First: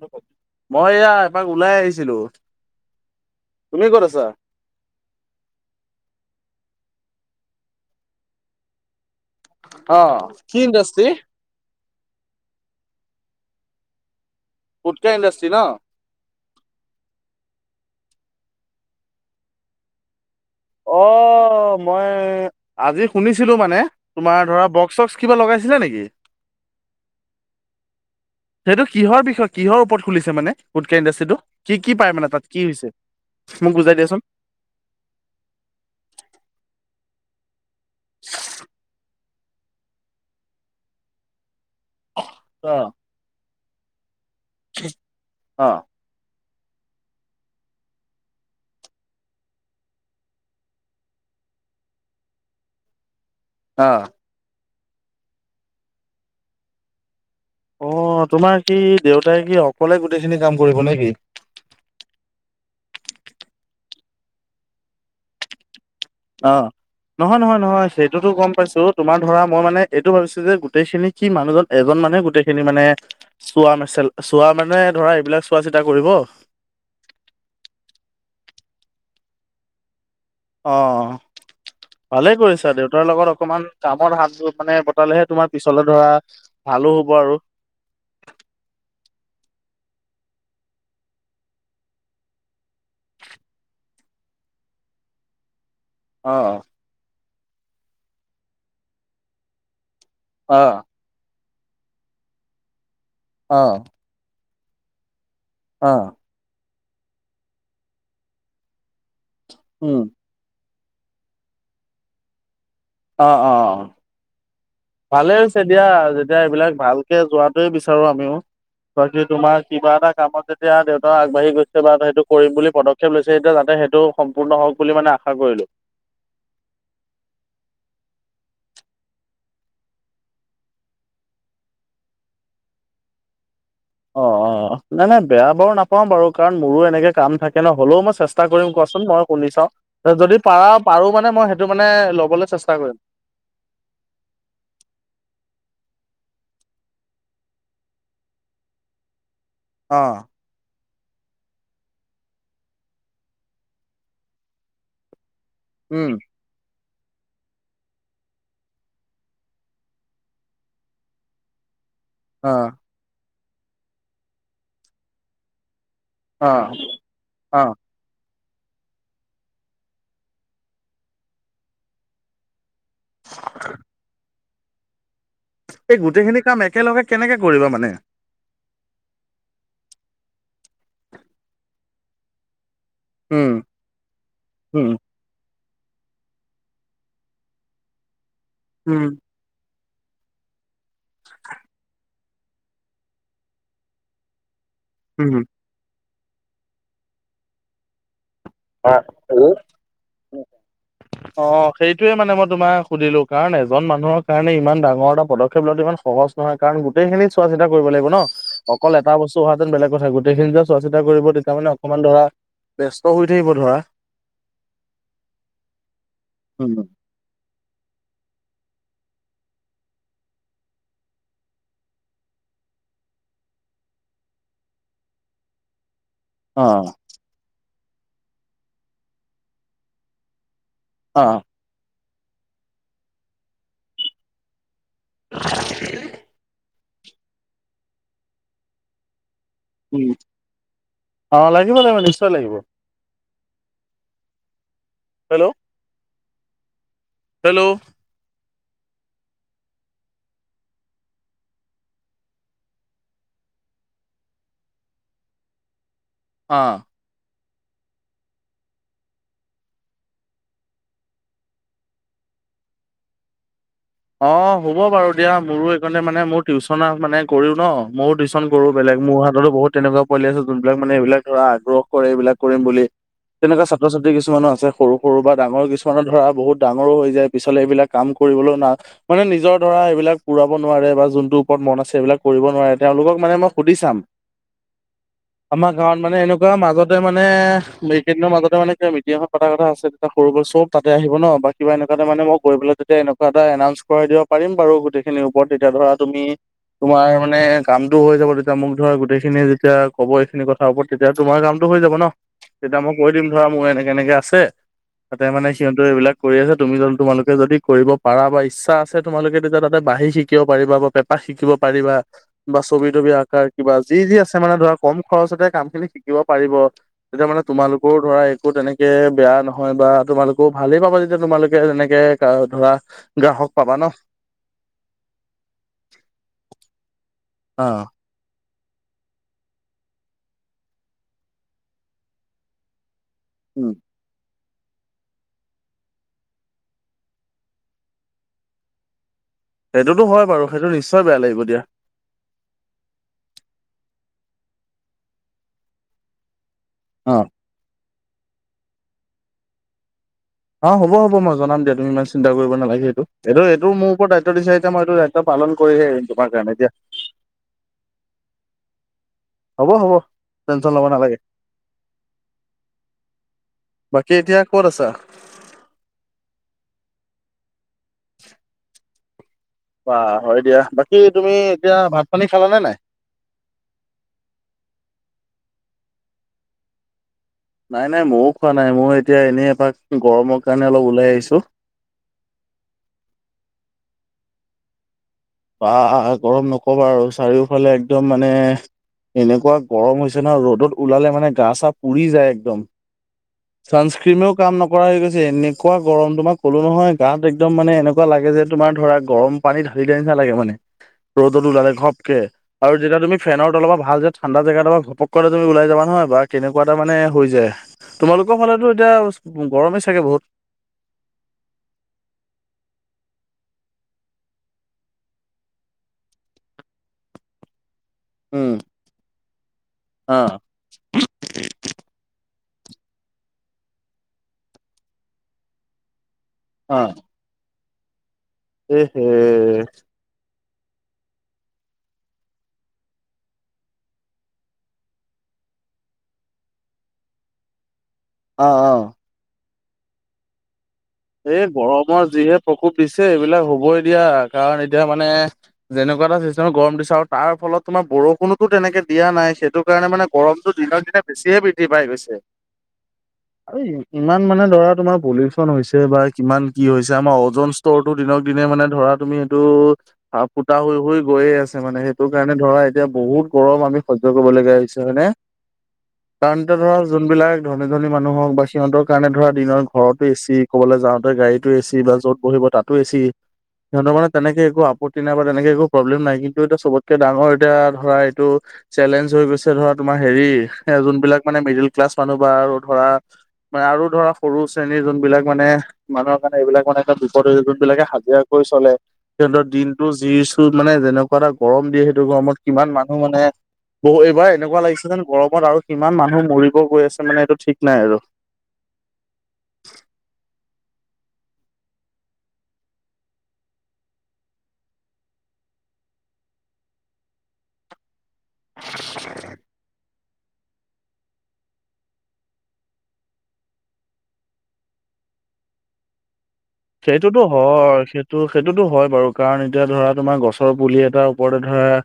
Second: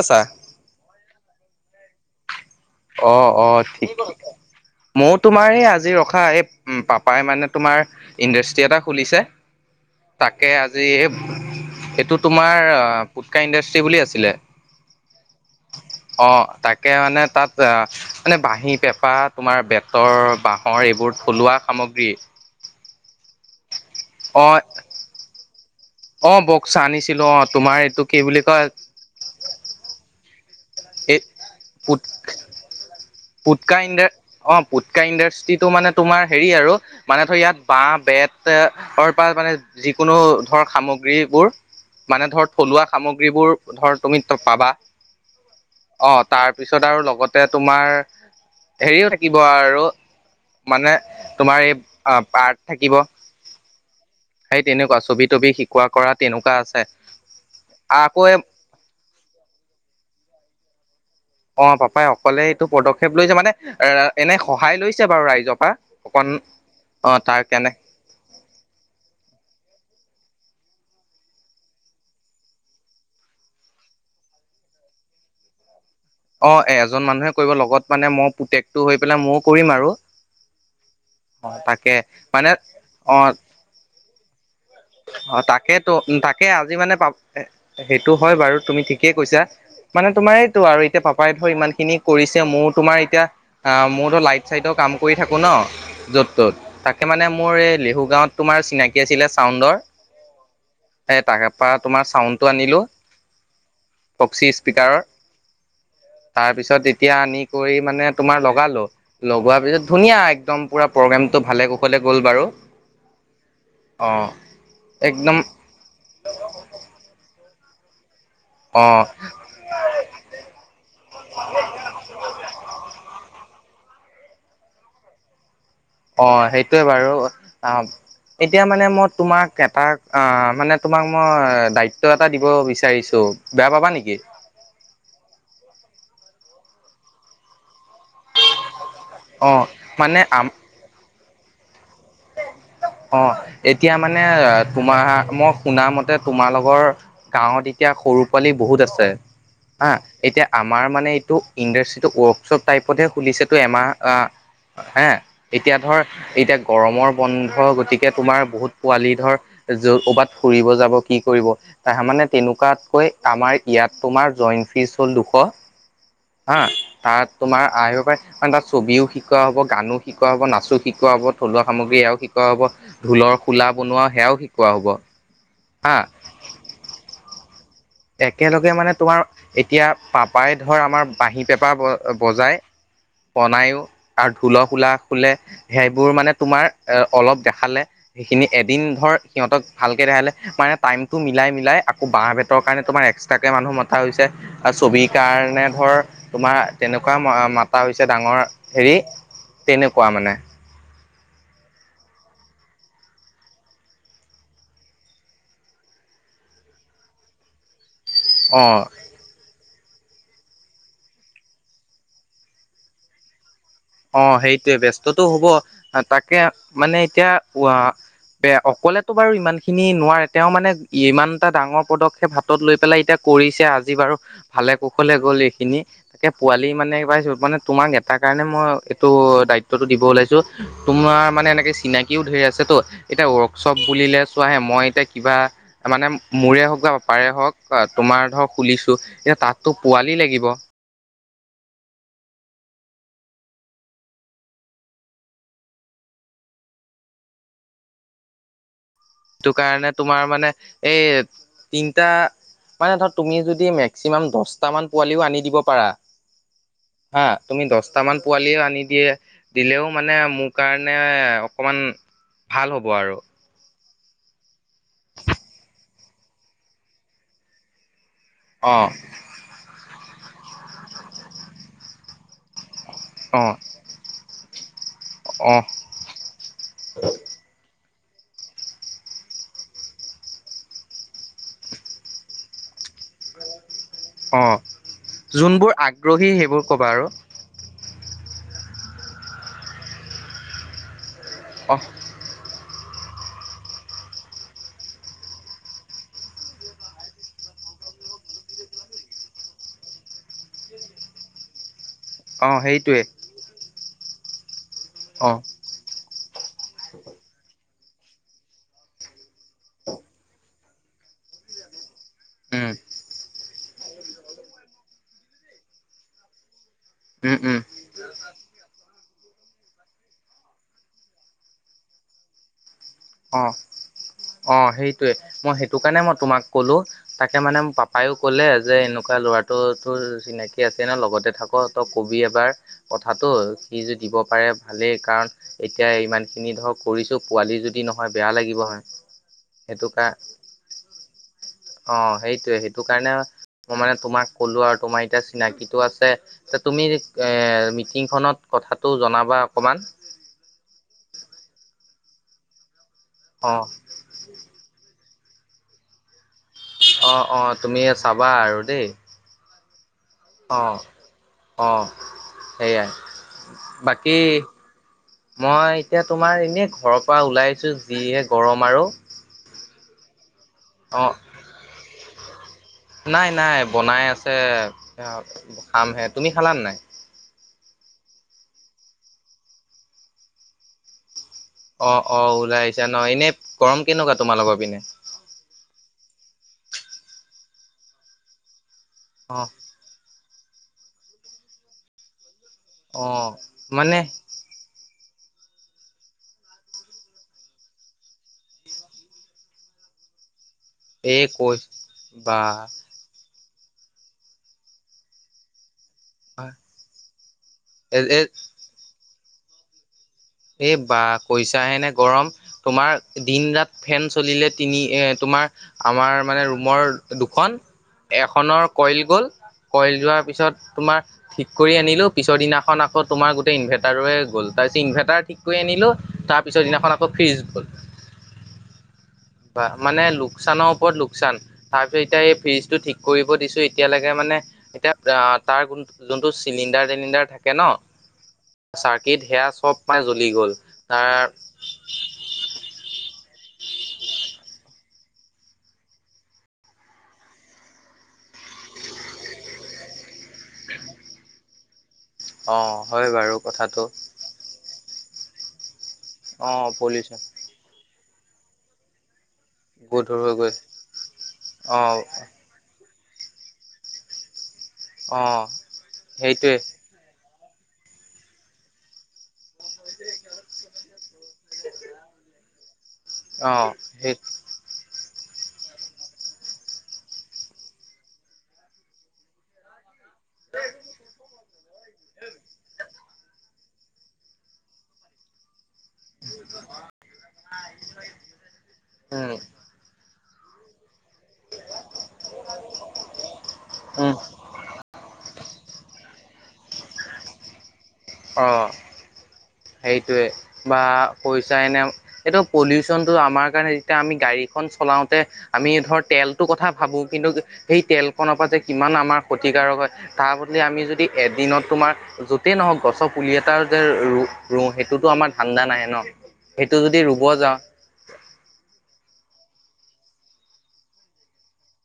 আছা মই এয়া এপাক ওলাই আহিছিলো। অ অ তুমি ঠিক ক'ত আছা? মই তোমাৰ এই আজি ৰখা এই পাপাই মানে তোমাৰ ইণ্ডাষ্ট্ৰি এটা খুলিছে। তাকে কি আজি ইণ্ডাষ্ট্ৰি? এইটো তোমাৰ পুটকা ইণ্ডাষ্ট। তি বুলি আছিলে গুটকা ইণ্ডাষ্ট্ৰি ন? অ তাকে মানে তাত মানে বাঁহী পেঁপা তোমাৰ বেতৰ বাঁহৰ অ এইবোৰ থলুৱা মই সামগ্ৰী আজি শুনিছো। শুনিছিলো মানে তুমাৰ অ ধৰা বক্ চক্ কিবা লগাইছিলে নেকি? অ বচ্ আনিছিলো অ তোমাৰ এইটো কি বুলি কয়। সেইটো কিহৰ বিষয় কিহৰ ওপৰত খুলিছে মানে গোটকা এই ইণ্ডাষ্ট্ৰিটো কি পুট পায় মানে তাত কি হৈছে? মোক পুটকা বুজাই ইণ্ডা দিয়াচোন। অ পুটকা ইণ্ডাষ্ট্ৰিটো মানে তোমাৰ হেৰি আৰু মানে ত ইয়াত বাঁহ বেতৰ পৰা মানে যিকোনো ধৰ সামগ্ৰীবোৰ মানে ধৰ থলুৱা অ' সামগ্ৰীবোৰ ধৰ তুমি পাবা অ' অহ তাৰ পিছত আৰু লগতে তোমাৰ হেৰিও থাকিব আৰু মানে তোমাৰ এই পাৰ্ক থাকিব। অহ', সেই তেনেকুৱা ছবি তবি শিকোৱা কৰা তেনেকুৱা আছে। আকৌ অ', তোমাৰ কি দেউতাই কি অকলে গোটেই খিনি কাম কৰিব নেকি? অ', পাপাই অকলে এইটো পদক্ষেপ লৈছে মানে এ এনে সহায় লৈছে বাৰু ৰাইজৰ পা। অহ, নহয়- নহয় -নহয় সেইটোতো গম পাইছো তোমাৰ ধৰা মই মানে এইটো ভাবিছো যে গোটেই খিনি কি মানুহজন এজন মানুহে গোটেই খিনি মানে চোৱা মেচেল চোৱা মানে ধৰা এইবিলাক চোৱা- চিত অহ, এজন মানুহে কৰিব লগত মানে মই পুতেকটো হৈ পেলাই ময়ো কৰিম আৰু। অহ, অ তাকে ভালেই মানে কৰিছা দেউতাৰ অ লগত অকমান কামৰ হাতবোৰ অ', তাকে তো তাকে আজি ভালো মানে হ'ব পাব আৰু সেইটো হয় বাৰু তুমি ঠিকেই কৈছা। মানে তোমাৰ এইটো আৰু এতিয়া পাপাই ধৰ ইমান খিনি কৰিছে মোৰ তোমাৰ এতিয়া আ মোৰতো লাইট চাইডৰ কাম কৰি থাকোঁ ন'। য'ত -ত'ত অ', তাকে মানে মোৰ এই লেহু গাঁৱত তোমাৰ চিনাকি আছিলে চাউণ্ডৰ অ', এ তাকে পা তোমাৰ চাউণ্ডটো আনিলো। অ', চি স্পিকাৰৰ অ', তাৰপিছত এতিয়া আনি কৰি মানে তোমাৰ লগালো। লগোৱাৰ পিছত উম, ধুনীয়া একদম পুৰা প্ৰগ্ৰেমটো ভালে কুশলে গ'ল বাৰু। অ', অ', অ', অ', ভালে একদম হৈছে দিয়া যেতিয়া এইবিলাক ভালকে যোৱাটোৱেই বিচাৰো আমিও। অ', বাকী তোমাৰ কিবা এটা কামত যেতিয়া দেউতা আগবাঢ়ি গৈছে বা সেইটো কৰিম বুলি পদক্ষেপ লৈছে তেতিয়া যাতে টো সম্পূৰ্ণ হওক বুলি মানে আশা কৰিলো। অ সেইটোয়ে বাৰু অ এতিয়া মানে মই তোমাক এটা আহ মানে তোমাক মই দায়িত্ব এটা দিব বিচাৰিছো। বেয়া পাবা নেকি অ অ নাই নাই বেয়া বাৰু নাপাও বাৰু কাৰণ মোৰো এনেকে কাম থাকে ন। হলেও মই চেষ্টা কৰিম কচোন মই শুনি অ চাওঁ মানে যদি আম পাৰা পাৰো মানে মই সেইটো। মানে ল'বলৈ চেষ্টা কৰিম। অ এতিয়া মানে তোমাৰ মই। শুনা মতে তোমালোকৰ গাঁৱত এতিয়া সৰু পোৱালি বহুত আছে। হা অ', এতিয়া আমাৰ মানে এইটো ইণ্ডাষ্ট্ৰিটো ৱৰ্কশ্বপ টাইপতহে খুলিছে তো এমাৰ হা। এতিয়া ধৰ উম। এতিয়া গৰমৰ বন্ধ গতিকে তোমাৰ বহুত পোৱালি ধৰ য ক'বাত ফুৰিব যাব কি কৰিব তাহ মানে অ', তেনেকুৱাতকৈ আমাৰ ইয়াত তোমাৰ জইণ্ট ফীজ হ'ল দুশ হা অ', তাত তোমাৰ অ', আয় পাই কাৰন তাত ছবিও শিকোৱা হব গানো শিকোৱা হ'ব নাচো শিকোৱা হব থলুৱা সামগ্ৰীও শিকোৱা হব ঢোলৰ খোলা বনোৱা সেয়াও শিকোৱা হ'ব। এই হা গোটেইখিনি কাম একেলগে কেনেকে কৰিবা মানে? একেলগে মানে তোমাৰ এতিয়া পাপাই ধৰ আমাৰ বাঁহী পেপা বজাই উম, বনায়ো আৰু উম, ঢোলসোলা খুলে সেইবোৰ মানে তোমাৰ অলপ দেখালে সেইখিনি এদিন উম, ধৰ সিহঁতক ভালকে দেখালে লে মানে টাইমটো মিলাই- মিলাই আকৌ বাঁহ বেতৰ কাৰণে তোমাৰ এক্সট্ৰাকে মানুহ মতা হৈছে। ছবিৰ উম। কাৰণে ধৰ তোমাৰ তেনেকুৱা মাতা হৈছে ডাঙৰ হেৰি তেনেকুৱা মানে। অহ, সেইটোয়ে মানে মই তোমাক সুধিলো কাৰণ এজন মানুহৰ কাৰণে ইমান ডাঙৰ এটা পদক্ষেপ লোৱাটো ইমান সহজ নহয় কাৰণ গোটেই খিনিত চোৱা চিতা কৰিব লাগিব ন অ অকল এটা বস্তু অহাতেন বেলেগ। কথা গোটেই খিনি যে চোৱা চিতা কৰিব তেতিয়া মানে অকনমান ধৰা ব্স্ত হৈ থাকিব ধৰা। অ সেইটোৱে ব্যস্ততটো হ'ব তাকে উম মানে এতিয়া। বে অকলেতো বাৰু ইমান খিনি নোৱাৰে তেওঁ মানে ইমান এটা ডাঙৰ পদক্ষেপ হাতত লৈ পেলাই এতিয়া। কৰিছে আজি বাৰু ভালে কুশলে গ'ল এইখিনি তাকে অ পোৱালি মানে পাইছো মানে তোমাক নেতাৰ কাৰণে মই এইটো দায়িত্বটো দিব ওলাইছো। তোমাৰ অ মানে এনেকে চিনাকিও ধেৰ আছে তো এতিয়া ৱৰ্কশ্বপ বুলিলে চোৱাহে মই। এতিয়া কিবা মানে মোৰে হওক বা পাপাৰে হওক তোমাৰ ধৰক খুলিছো এতিয়া তাত। উ অ লাগিব লাগিব নিশ্চয় লাগিব। হেল্ল'। হেল্ল'। সেইটো কাৰণে তোমাৰ মানে এই তিনটা। মানে ধৰ তুমি যদি মেক্সিমাম দহটাামান পোৱালিও আনি দিব পাৰা। আহ। হা তুমি দশট মান পোৱালিও আনি দিয়ে দিলেও মানে মোৰ কাৰণে অকমান। ভাল হ'ব আৰু। অঁ হ'ব বাৰু দিয়া মোৰো এইকাৰণে মানে মোৰ টিউশচন মানে কৰিো ন। ময়ো টিউচন কৰো অ', বেলেগ মোৰ হাততো বহুত তেনেৱা। লি আছো যোনবিলাক মানে এইবিলাক ধৰা আগ্ৰহ কৰে এইবিলাক কৰিম বুলি তেনেকুৱা ছাত্ৰ ছাত্ৰটি কিছুমানো আছে। সৰু সৰু বা অ', অ', ডাঙৰ কিছুমানৰ ধৰা বহুত ডাঙৰো হৈ যায় পিছলে এইবিলাক কাম কৰিবলৈও না। মানে নিজৰ ধৰা এইবিলাক পুৰাব নোৱাৰে বা যোনটো ওপৰত মন আছে সেইবিলাক কৰিব নোৱাৰে তেওঁলোকক মানে মই সুধি চাম। অ', আমাৰ যোনবোৰ গাঁৱত মানে আগ্ৰহী এনেকুৱা সেইবোৰ ক'বা মাজতে আৰু মানে। কেইদিনৰ মাজতে মানে কিব মিটিংখনত পা কথা আছে তেতিয়া সৰুবল চবাতে আহিব ন বা কিবা অ', এনেুৱাতে মে মইলৈ। তেতিয়া এনেকুৱা এটা এনাউঞ্চ কৰাই দিব পাৰিম বাৰু গোটেইখিনিৰ ওপৰত তেতিয়া ধৰা তুমি। তোমাৰ মানে কামটো হৈ যাব তেতিয়া মোক ধৰ গোটেইখিনিয়ে যেতিয়া কব এইখিনি কথাৰ ওপৰত তেতিয়া তোমাৰ কামটো হৈ যাব ন। অ', তেতিয়া মই সেইটোৱে কৈ দিম ধৰা মোৰ এনেকে এনেকে আছে তাতে অ', মানে সিহঁতেো এইবিলাক। কৰি আছছে তুমি তোমালোকে যদি কৰিব পাৰা বা। ইচ্ছা আছে তোমালোকে তেতিয়া তাতে ব বাঢ়ি শিকিব পাৰিবা বা পেপা শিকিব পাৰিবা বা উম, ছবি তবি আকাৰ। কিবা যি যি আছে মানে ধৰা কম খৰচতে কাম খিনি শিকিব পাৰিব তেতিয়া উম, মানে উম, তোমালোকৰও ধৰা। তেনেকে বেয়া নহয় বা তোমালোকো ভালেই পাব যেতিয়া তোমালোকে তেনেকে ধৰা অ গ্ৰাহক পাবা ন অ সেইটোৱে মই সেইটো কাৰণে মই তোমাক ক'লো তাকে মানে অ ম পাপায়ও ক'লে যে এনেকুৱা ল'ৰাটোতো চিনাকি আছে ন লগতে থাক ত কবি এবাৰ কথাটো উম সি য দিব পাৰে ভালেই কাৰণ এতিয়া ইমান খিনি ধৰ কৰিছো পোৱালি যদি নহয় বেয়া লাগিব হয় হয়। সেইটো সেইটোতো কাৰ হয় বাৰু সেইটো নিশ্চয় বেয়া লাগিব দিয়া। অ সেইটোৱে সেইটো কাৰণে মই মানে তোমাক কলো আৰু তোমাৰ এতিয়া চিনাকিটো আছে। এ তুমি অ মিটিংখনত কথাটো জনাবা অকণমান অ হব হব মই জনাম দিয়া তুমি ইমান চিন্তা কৰিব নালাগে সেইটো এইটো অ এইটো মোৰ ওৰত দায়িত্ব দিচা যেতিয়া মই এইটো দায়িত্ব পালন কৰিহে এৰিম তোমাৰ কাৰণে এতিয়া অ অ তুমি চাবা আৰু দেই হ'ব হ'ব টেনচন অঁ ল'ব নালাগে অঁ সেয়াই বাকী এতিয়া ক'ত আছা মই এতিয়া তোমাৰ এনেই ঘৰৰ পৰা ওলাই আহিছোঁ যিহে গৰম আৰু ব হয় দিয়া বাকী অ তুমি এতিয়া ভাত পানী খালাানে নাই নাই নাই বনাই আছে খামহে তুমি খালানে নাই নাই নাই ময়ো খোৱা নাই মই এতিয়া এনেই এপাক গৰমৰ কাৰণে অলপ ওলাই আহিছো অ অ ওলাই আহিছা ন এনে গৰম কেনেকুৱা তোমাৰ লগৰ পিনে ব গৰম নকবা আৰু চাৰিওফালে একদম মানে অ এনেকুৱা গৰম হৈছে ন ৰ'দত ওলালে মানে গা চা পুৰি যায় একদম অ মানে চানস্ক্ৰিমেও কাম নকৰা হৈ গৈছে এনেকুৱা গৰম তোমাক ক'লো নহয় গাত একদম মানে এনেকুৱা লাগে যে তোমাৰ ধৰা গৰম পানী ঢালি দিয়া লাগে মানে এই ৰ'দত কৈ ওলালে ঘবকে বা আৰু যেতিয়া তুমি ফেনৰ অলপ ভাল যে ঠাণ্ডা জেগাপা ঘপক কে ওলাই যাবা নহয়। বা তেনেকুৱা এটা মানে হৈ যায় এ তোমালোকৰ ফালে এতিয়া গৰমেই চাগে বহুত এই বা কৈছাহেনে গৰম তোমাৰ দিন ৰাত ফেন চলিলে তিনি এ তোমাৰ আমাৰ আমাৰ মানে ৰুমৰ দুখন উম, এখনৰ কইল গ'ল কইল যোৱাৰ অ', পিছত তোমাৰ ঠিক কৰি আনিলো পিছৰ দিনা এখন আকৌ তোমাৰ গোটেই ইভাৰটাৰৰে গ'ল তাৰপিছত ইনভাৰটাৰ ঠিক কৰি আনিলোঁ। তাৰ পিছৰ দিনাখন আকৌ ফ্ৰিজ গ'ল। উম বা মানে লোক লোকচানৰ ওপৰত লোকচান তাৰপিছত এতিয়া এই ফ্ৰ্ৰীজটো ঠিক কৰিব দিছোঁ এতিয়ালৈকে মানে এতিয়া তাৰ যোনটো চিলিণ্ডাৰ টিলিণ্ডাৰ থাকে ন। অ', অ'। চাৰ্কিত সেয়া চব পাই জ্বলি গ'ল। তাৰ এই গৰমৰ যিহে প্ৰকোপ দিছে এইবিলাক হবই দিয়া কাৰণ এতিয়া মানে যেনেকুৱা গৰম দিছ আৰু তাৰ ফলত তোমাৰ বৰষুণো তেনেকে দিয়া নাই সেইটো কাৰণে মানে গৰমটো দিনে বেছিয়ে বৃদ্ধি পাই গৈছে অ', হয় বাৰু আৰু কথাটো ইমান মানে দৰা তোমাৰ পলিউচন হৈছে বা কিমান কি অ', হৈছে আমাৰ পলিউচন ওজন স্তৰটো দিনক দিনে মানে ধৰা তুমি টো গধুৰ হ গৈ ফুটা হৈ হৈ গৈয়ে আছে মানে অ', সেইটো কাৰণে ধৰা। এতিয়া বহুত গৰম আমি সহ্য় কৰিব লগগীয়া হৈছে হয়নে অ', কাৰণ সেইটোৱে এতিয়া ধৰা যোনবিলাক ধনী ধনী মানুহ হক বা সিহঁতৰ কাৰণে ধৰা দিনৰ ঘৰতো এছি যাওঁতে গাড়ীটো এছি বা য'ত বহিব তাতো এছি অ', সিহঁতৰ মানে সেই তেনেকে একো আপত্তি বা তেনেকে একো প্ৰব্লেম নাই কিন্তু এ চবতকে ডাঙৰ এতিয়া ধৰা এইটো চেলেঞ্জ হৈ গৈছে ধৰা তোমাৰ হেৰি যোনবিলাক মানে মিডোল ক্লাছ মানুহ বা আৰু ধৰা মানে আৰু ধৰা সৰু শ্ৰেণীৰ যোনবিলাক মানে মানুহৰ কাৰণে এইবিলাক মানে এটা বিপদ যোন বিলাকে হাজিৰা কৰি চলে। উম, সিহঁতৰ দিনটো যি চু মানে যেনেকুৱা এটা গৰম দিয়ে সেইটো গৰমত কিমান মানুহ মানে বহু উম, এইবাৰ এনেকুৱা লাগিছে যেন গৰমত আৰু কিমান মানুহ মৰিব গৈ আছে মানে এইটো ঠিক নাই আৰু অঁ! সেইটোৱে। বা পইচা এনে, এইটো পলিউচনটো আমাৰ কাৰণে যেতিয়া, আমি গাড়ীখন চলাওঁতে আমি ধৰ তেলটোৰ কথা ভাবো কিন্তু সেই তেল ফনৰ পৰা যে কিমান আমাৰ ক্ষতিকাৰক হয়, তাৰ বদলি আমি যদি এদিনত তোমাৰ য'তেই নহওক গছ টো পুলি এটা যে ৰু -ৰুও সেইটোতো আমাৰ ধান্দা নাই ন। সেইটো যদি সেইটোতো ৰুব যাওঁ হয় সেইটো সেইটোতো হয় বাৰু, কাৰণ এতিয়া ধৰা তোমাৰ গছৰ পুলি এটাৰ ওপৰতে ধৰা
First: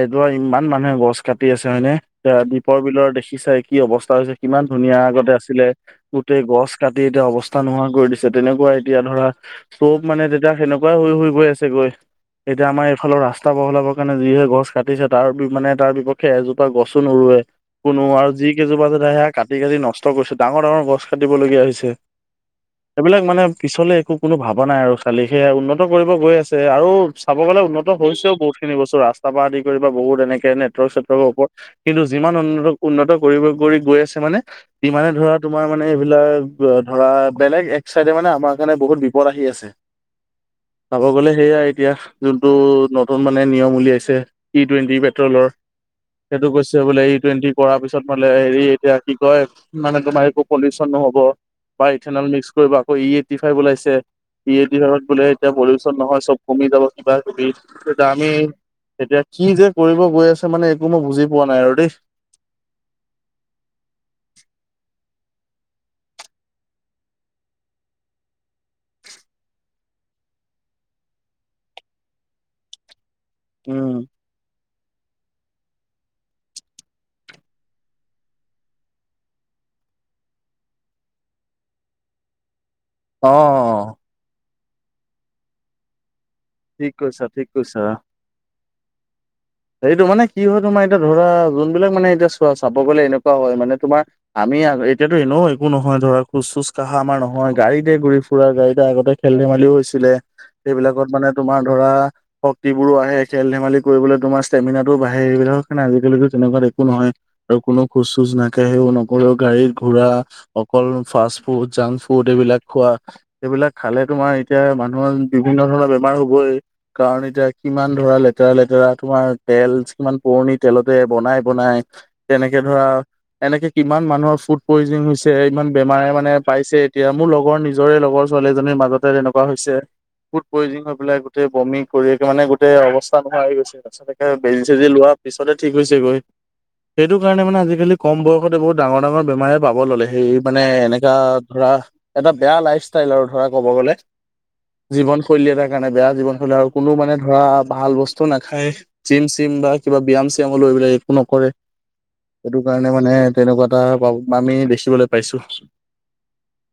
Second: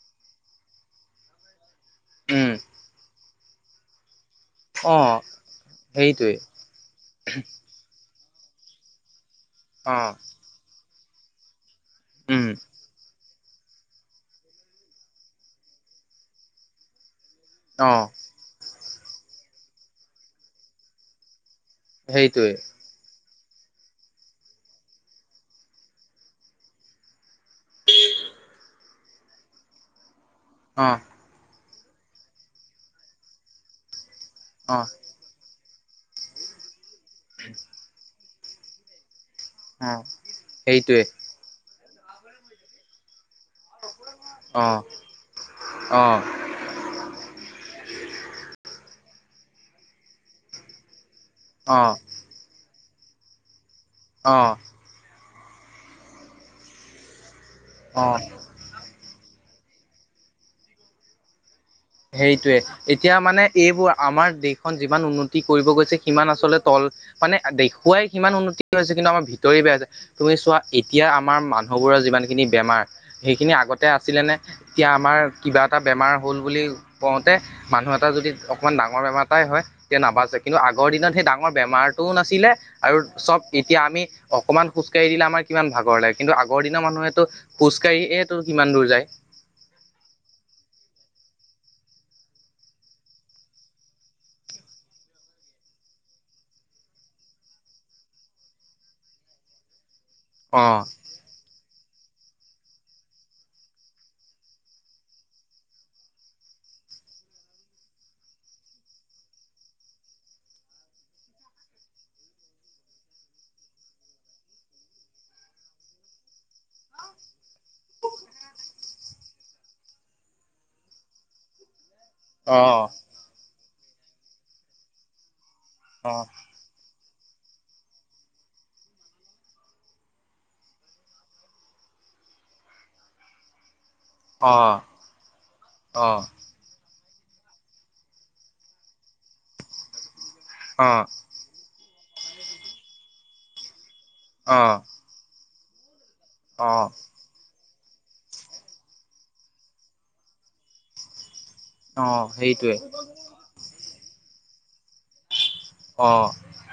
এদোৰা ইমান মানুহে গছ কাটি আছে! হয় নে, এ উম, দ্বীপৰ বিলৰ দেখিছাই কি অৱস্থা হৈছে। কিমান ধুনীয়া অ', আগতে আছিলে, সেইটোৱে গোতেই গছ কাটি এতিয়া অৱস্থা নোহোৱা কৰি দিছে তেনেকুৱাই! এতিয়া ধৰা চব অ'। মানে তেতিয়া সেনেকুৱাই হৈ হৈ গৈ আছে গৈ, উম এতিয়া আমাৰ এইফালৰ ৰাস্তা। ৰাস্তা বহলাবৰ কাৰণে যিহে গছ কাটিছে তাৰ মানে তাৰ বিপক্ষে এজোপা গছো নৰুৱে! অ কোনো আৰু যি কেইজোপা যে দায়া কাটি কাটি নষ্ট কৰিছে ডাঙৰ ডাঙৰ গছ কাটিবলগীয়া হৈছে। সেইটোৱে তে এইবিলাক মানে! পিছলে একো কোনো ভাবা নাই আৰু খালি সেয়াই উন্নত কৰিব গৈ আছে আৰু চাব গ'লে উন্নত হৈছেও বহুত। খিনি বস্তু ৰাস্তা পা আদি কৰি বা বহুত এনেকে! তে অ নেটৱৰ্ক চেটৱৰ্কৰ ওপৰত কিন্তু যিমান উন্নত উন্নত কৰিব কৰি গৈ আছে! মানে অ ইমানে ধৰা তোমাৰ মানে এইবিলাক ধৰা বেলেগ এক চাইডে মানে আমাৰ কাৰণে বহুত বি! পদ আহি আছে অ চাব সেইটোৱে গলে সেইাই এতিয়া যোনটো নত! নন মানে নিয়ম উলিয়াইছে ই অ টুৱেণ্টি পেট্ৰলৰ! অ সেইটো কৈছে বোলে ই টুৱেণ্টি কৰাৰ পিছত বোলে হেৰি এতিয়া! কি কয় মানে তোমাৰ একো পলিউচন নহব অ বা ইথেনল মিক্স কৰিব আকৌ ই এইটি ফাইভ ওলাইছে। অ তে, ই এইটি ফাইভত বোলে এতিয়া পলিউচন নহয় চব কমি যাব কিবা বিত, অ আমি এতিয়া কি যে কৰিব গৈ আছে মানে একো মই বুজি পোৱা নাই আৰু দেই। সেইটোয়ে, এতিয়া মানে এইবোৰ আমাৰ দেশখন যিমান উন্নত কি কৰিব গৈছে সিমান আচলতে তল মানে দেখুৱাই সিমান উন্নতি হৈছে, কিন্তু আমাৰ ভিতৰি বেয়া হৈছে চোৱা এতিয়া আমাৰ মানুহবোৰৰ যিমান খিনি বেমাৰ সেইখিনি আগতে উম, আছিলেনে? এতিয়া আমাৰ কিবা এটা বেমাৰ হ'ল বুলি কওঁতে মানুহ এটা যদি অকমান ডাঙৰ বেমাৰ এটাই হয় তেতিয়া নাবাজে, কিন্তু আগৰ দিনত সেই ডাঙৰ বেমাৰ আৰটো নাছিলে আৰু চব এতিয়া অ'। আমি অকমান খোজকাঢ়ি দিলে আমাৰ কিমান ভাগৰ লা কিন্তু আগৰ দিনৰ ঠিক মানুহেটো কৈছা, ঠিক খোজ কৈছা। কাঢ়িয়েটো কিমান দূৰ যায়। সেইটো মানে কি হয়, তোমাৰ এতিয়া ধৰা যোনবিলাক মানে এতিয়া চোৱা চাব গলে এনেকুৱা হয় মানে তোমাৰ আমি মি এতিয়াতো এনেও একো নহয় ধৰা, খোজ চুজ কঢ়া আমাৰ নহয় গাড়ীতে ঘুৰি -ফুৰা গাড়ীতে আগতে খেল-ধেমা লীও হৈছিলে, অ সেইবিলাকত মানে তোমাৰ ধৰা, শক্তিবোৰো আহে খেল ধেমালি কৰিবলৈ তোমাৰ ষ্টেমিনাটো বাঢ়ে, এইবিলাকৰ কাৰণে আজিকালিতো তেনেকুৱাত একো নহয় আৰু কোনো খোজ চোজ নাকে সেও নকৰেও গা গাড়ীত ঘুৰা, অকল ফাষ্ট ফুড, জাংক ফুড এইবিলাক খোৱা, এইবিলাক খালে তোমাৰ এতিয়া মানুহৰ বিভিন্ন ধৰণৰ বেমাৰ হবই, কাৰণ এতিয়া কিমান ধৰা লেতেৰা -লেতেৰা তোমাৰ তেল কিমান পুৰণি তেলতে বনাই বনাই অ তেনেকে ধৰা, এনেকে কিমান মানুহৰ ফুড পয়জনিং হৈছে ইমান বেমাৰে অ', মানে পাইছে এতিয়া মোৰ লগৰ নিজৰে লগৰ ছোৱালীজনীৰ মাজতে তেনেকুৱা হৈছে। ফুড পয়জনিং হৈ পেলাই গোটেই বমি কৰি মানে গোটেই অৱস্থা নোহোৱা হৈ গৈছে। তাৰপিছতে এ বেজি- অ'। চেজি লোৱাৰ পিছতে ঠিক হৈছেগৈ। অ', সেইটো কাৰণে মানে আজিকালি কম বয়সতে বহুত ডাঙৰ -ডাঙৰ বেমাৰে পাব ল'লে সেইয়ে মানে অ', এনেকা ধৰা এটা বেয়া লাইফষ্টাইল আৰু ধৰা ক'ব গলে। অ', জীৱনশৈলী এটাৰ কাৰণে বেয়া, জীৱনশৈলী আৰু অ', কোনো মানে ধৰা ভাল বস্তু নাখায়। জিম -চিম বা কিবা ব্যায়াম- চ্যায়ামলো এইবিলাক একো নকৰে। অ', সেইটো সেইটোৱে কাৰণে মানে তেনেকুৱা এটা আমি দেখিবলৈ পাইছো। অ,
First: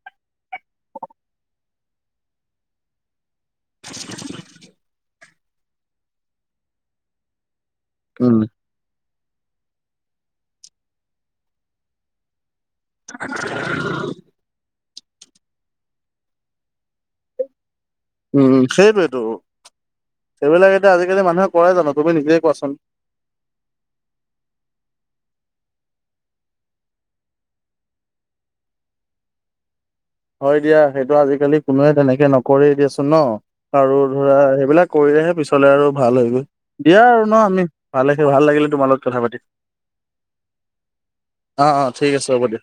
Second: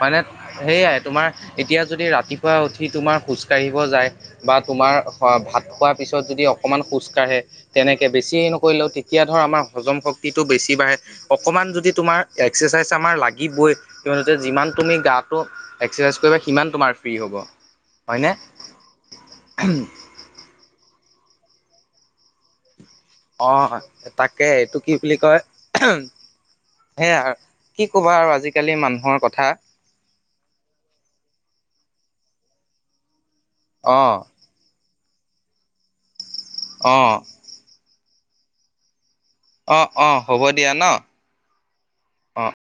মানে সেইয়াই তোমাৰ এতিয়া যদি ৰাতিপুৱা উঠি তোমাৰ খোজ কাাঢ়িব যায় বা তোমাৰ ভাত খোৱাৰ পিছত যদি অকণমান খোজকাঢ়ে তেনেকে বেছি উম। নকৰিলেও তেতিয়া ধৰ আমাৰ হজম শক্তিটো বেছি বাঢ়ে অকণমান যদি তোমাৰ এ এক্সেচাইজ আমাৰ লাগিবই, কিয়নো যে যিমান তুমি গাটো এক্সাৰচাইজ কৰিবা সিমান তোমাৰ ফ্ৰী হ'ব। হয়নে? উম সেইটোৱেটো, সেইবিলাকে আজিকালি মানুহে কৰাই জানো তুমি নিজে কোৱাচোন? অ তাকে এইটো কি বুলি কয়? সেয়া কি ক'বা আৰু আজিকালি মানুহৰ কথা। হয় দিয়া সেইটো আজিকালি কোনোৱে তেনেকে নকৰে দিয়াচোন ন আৰু অ', ধৰা সেইবিলাক কৰি আহে পিছলে আৰু ভাল হৈ গৈ। দিয়া অ'। আৰু ন আমি ভালে ভাল লাগিলে তোমালত কথা পাতি, অ', অ', হ'ব দিয়া ন অঁ অঁ ঠিক আছে হ'ব অ'। দিয়ক।